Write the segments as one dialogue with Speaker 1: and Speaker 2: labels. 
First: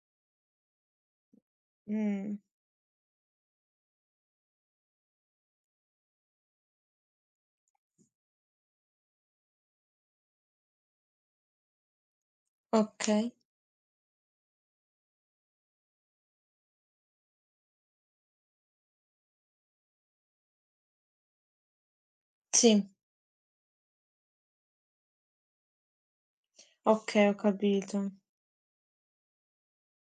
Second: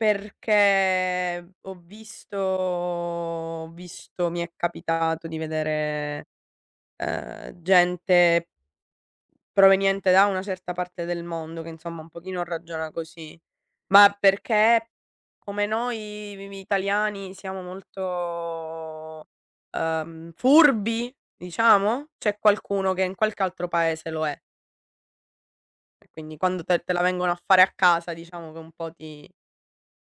Speaker 1: Perché ho visto
Speaker 2: Mh.
Speaker 1: ho visto mi è capitato di vedere, uhm, gente proveniente da una certa parte del mondo che insomma un pochino ragiona
Speaker 2: Okay.
Speaker 1: così. Ma perché come noi mi mi italiani siamo molto, uhm, furbi, diciamo? C'è
Speaker 2: Sì.
Speaker 1: qualcuno che in qualche altro paese lo è. E quindi quando te te la
Speaker 2: Okay,
Speaker 1: vengono
Speaker 2: ho
Speaker 1: a fare a casa
Speaker 2: capito.
Speaker 1: diciamo che un po' ti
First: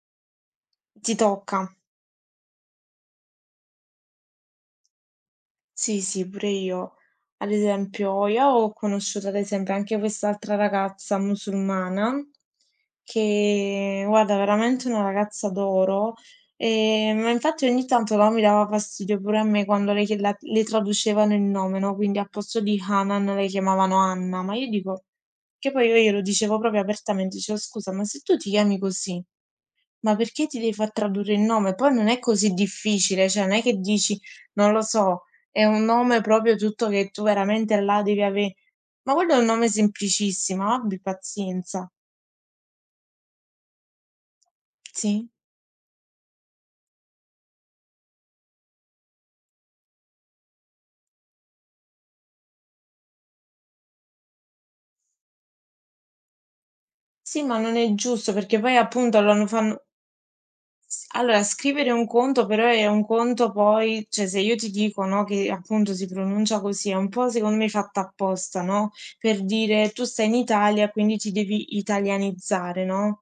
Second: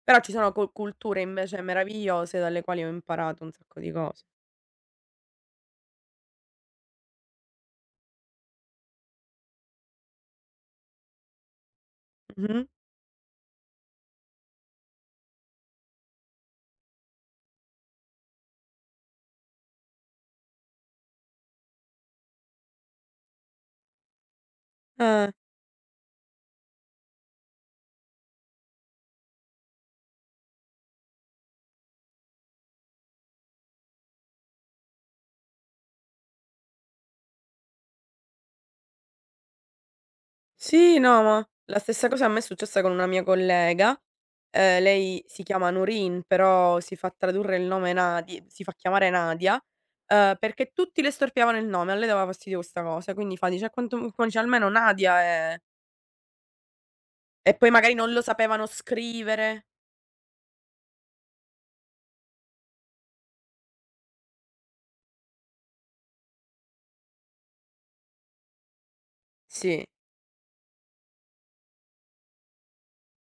Speaker 1: però, ci sono cul
Speaker 2: Ti
Speaker 1: culture invece
Speaker 2: tocca.
Speaker 1: meravigliose dalle quali ho imparato un sacco di cose.
Speaker 2: Sì, sì, pure io. Ad esempio, io ho conosciuto, ad esempio, anche quest'altra ragazza musulmana
Speaker 1: Mh-mh.
Speaker 2: che guarda veramente una ragazza d'oro, e ma infatti ogni tanto, no, mi dava fastidio pure a me quando lei chiede la le traducevano il nome, no, quindi al posto di Hanan la chiamavano Anna, ma io dico
Speaker 1: Eh.
Speaker 2: che poi io glielo dicevo proprio apertamente, dicevo: "Scusa, ma se tu ti chiami così, ma perché ti devi far tradurre il nome?" Poi non è così difficile, cioè non è che dici, non lo so, è un nome proprio tutto che tu veramente là devi ave ma quello è un nome semplicissimo,
Speaker 1: Sì,
Speaker 2: abbi
Speaker 1: no, ma la
Speaker 2: pazienza.
Speaker 1: stessa cosa a me è successa con una mia collega, uhm, lei
Speaker 2: Sì.
Speaker 1: si chiama Nurine, però si fa tradurre il nome Nadi si fa chiamare Nadia, uhm, perché tutti le storpiavano il nome, a lei dava fastidio questa cosa. Quindi fa dice: "A quanto m" fa dice: "Almeno Nadia è"
Speaker 2: Sì,
Speaker 1: E
Speaker 2: ma
Speaker 1: poi
Speaker 2: non
Speaker 1: magari
Speaker 2: è
Speaker 1: non lo
Speaker 2: giusto, perché
Speaker 1: sapevano
Speaker 2: poi appunto loro
Speaker 1: scrivere.
Speaker 2: fanno S allora, scrivere un conto però è un conto poi cioè, se io ti dico, no, che appunto si pronuncia così, un po' secondo me fatto apposta, no, per
Speaker 1: Sì.
Speaker 2: dire: "Tu stai in Italia quindi ti devi italianizzare." no.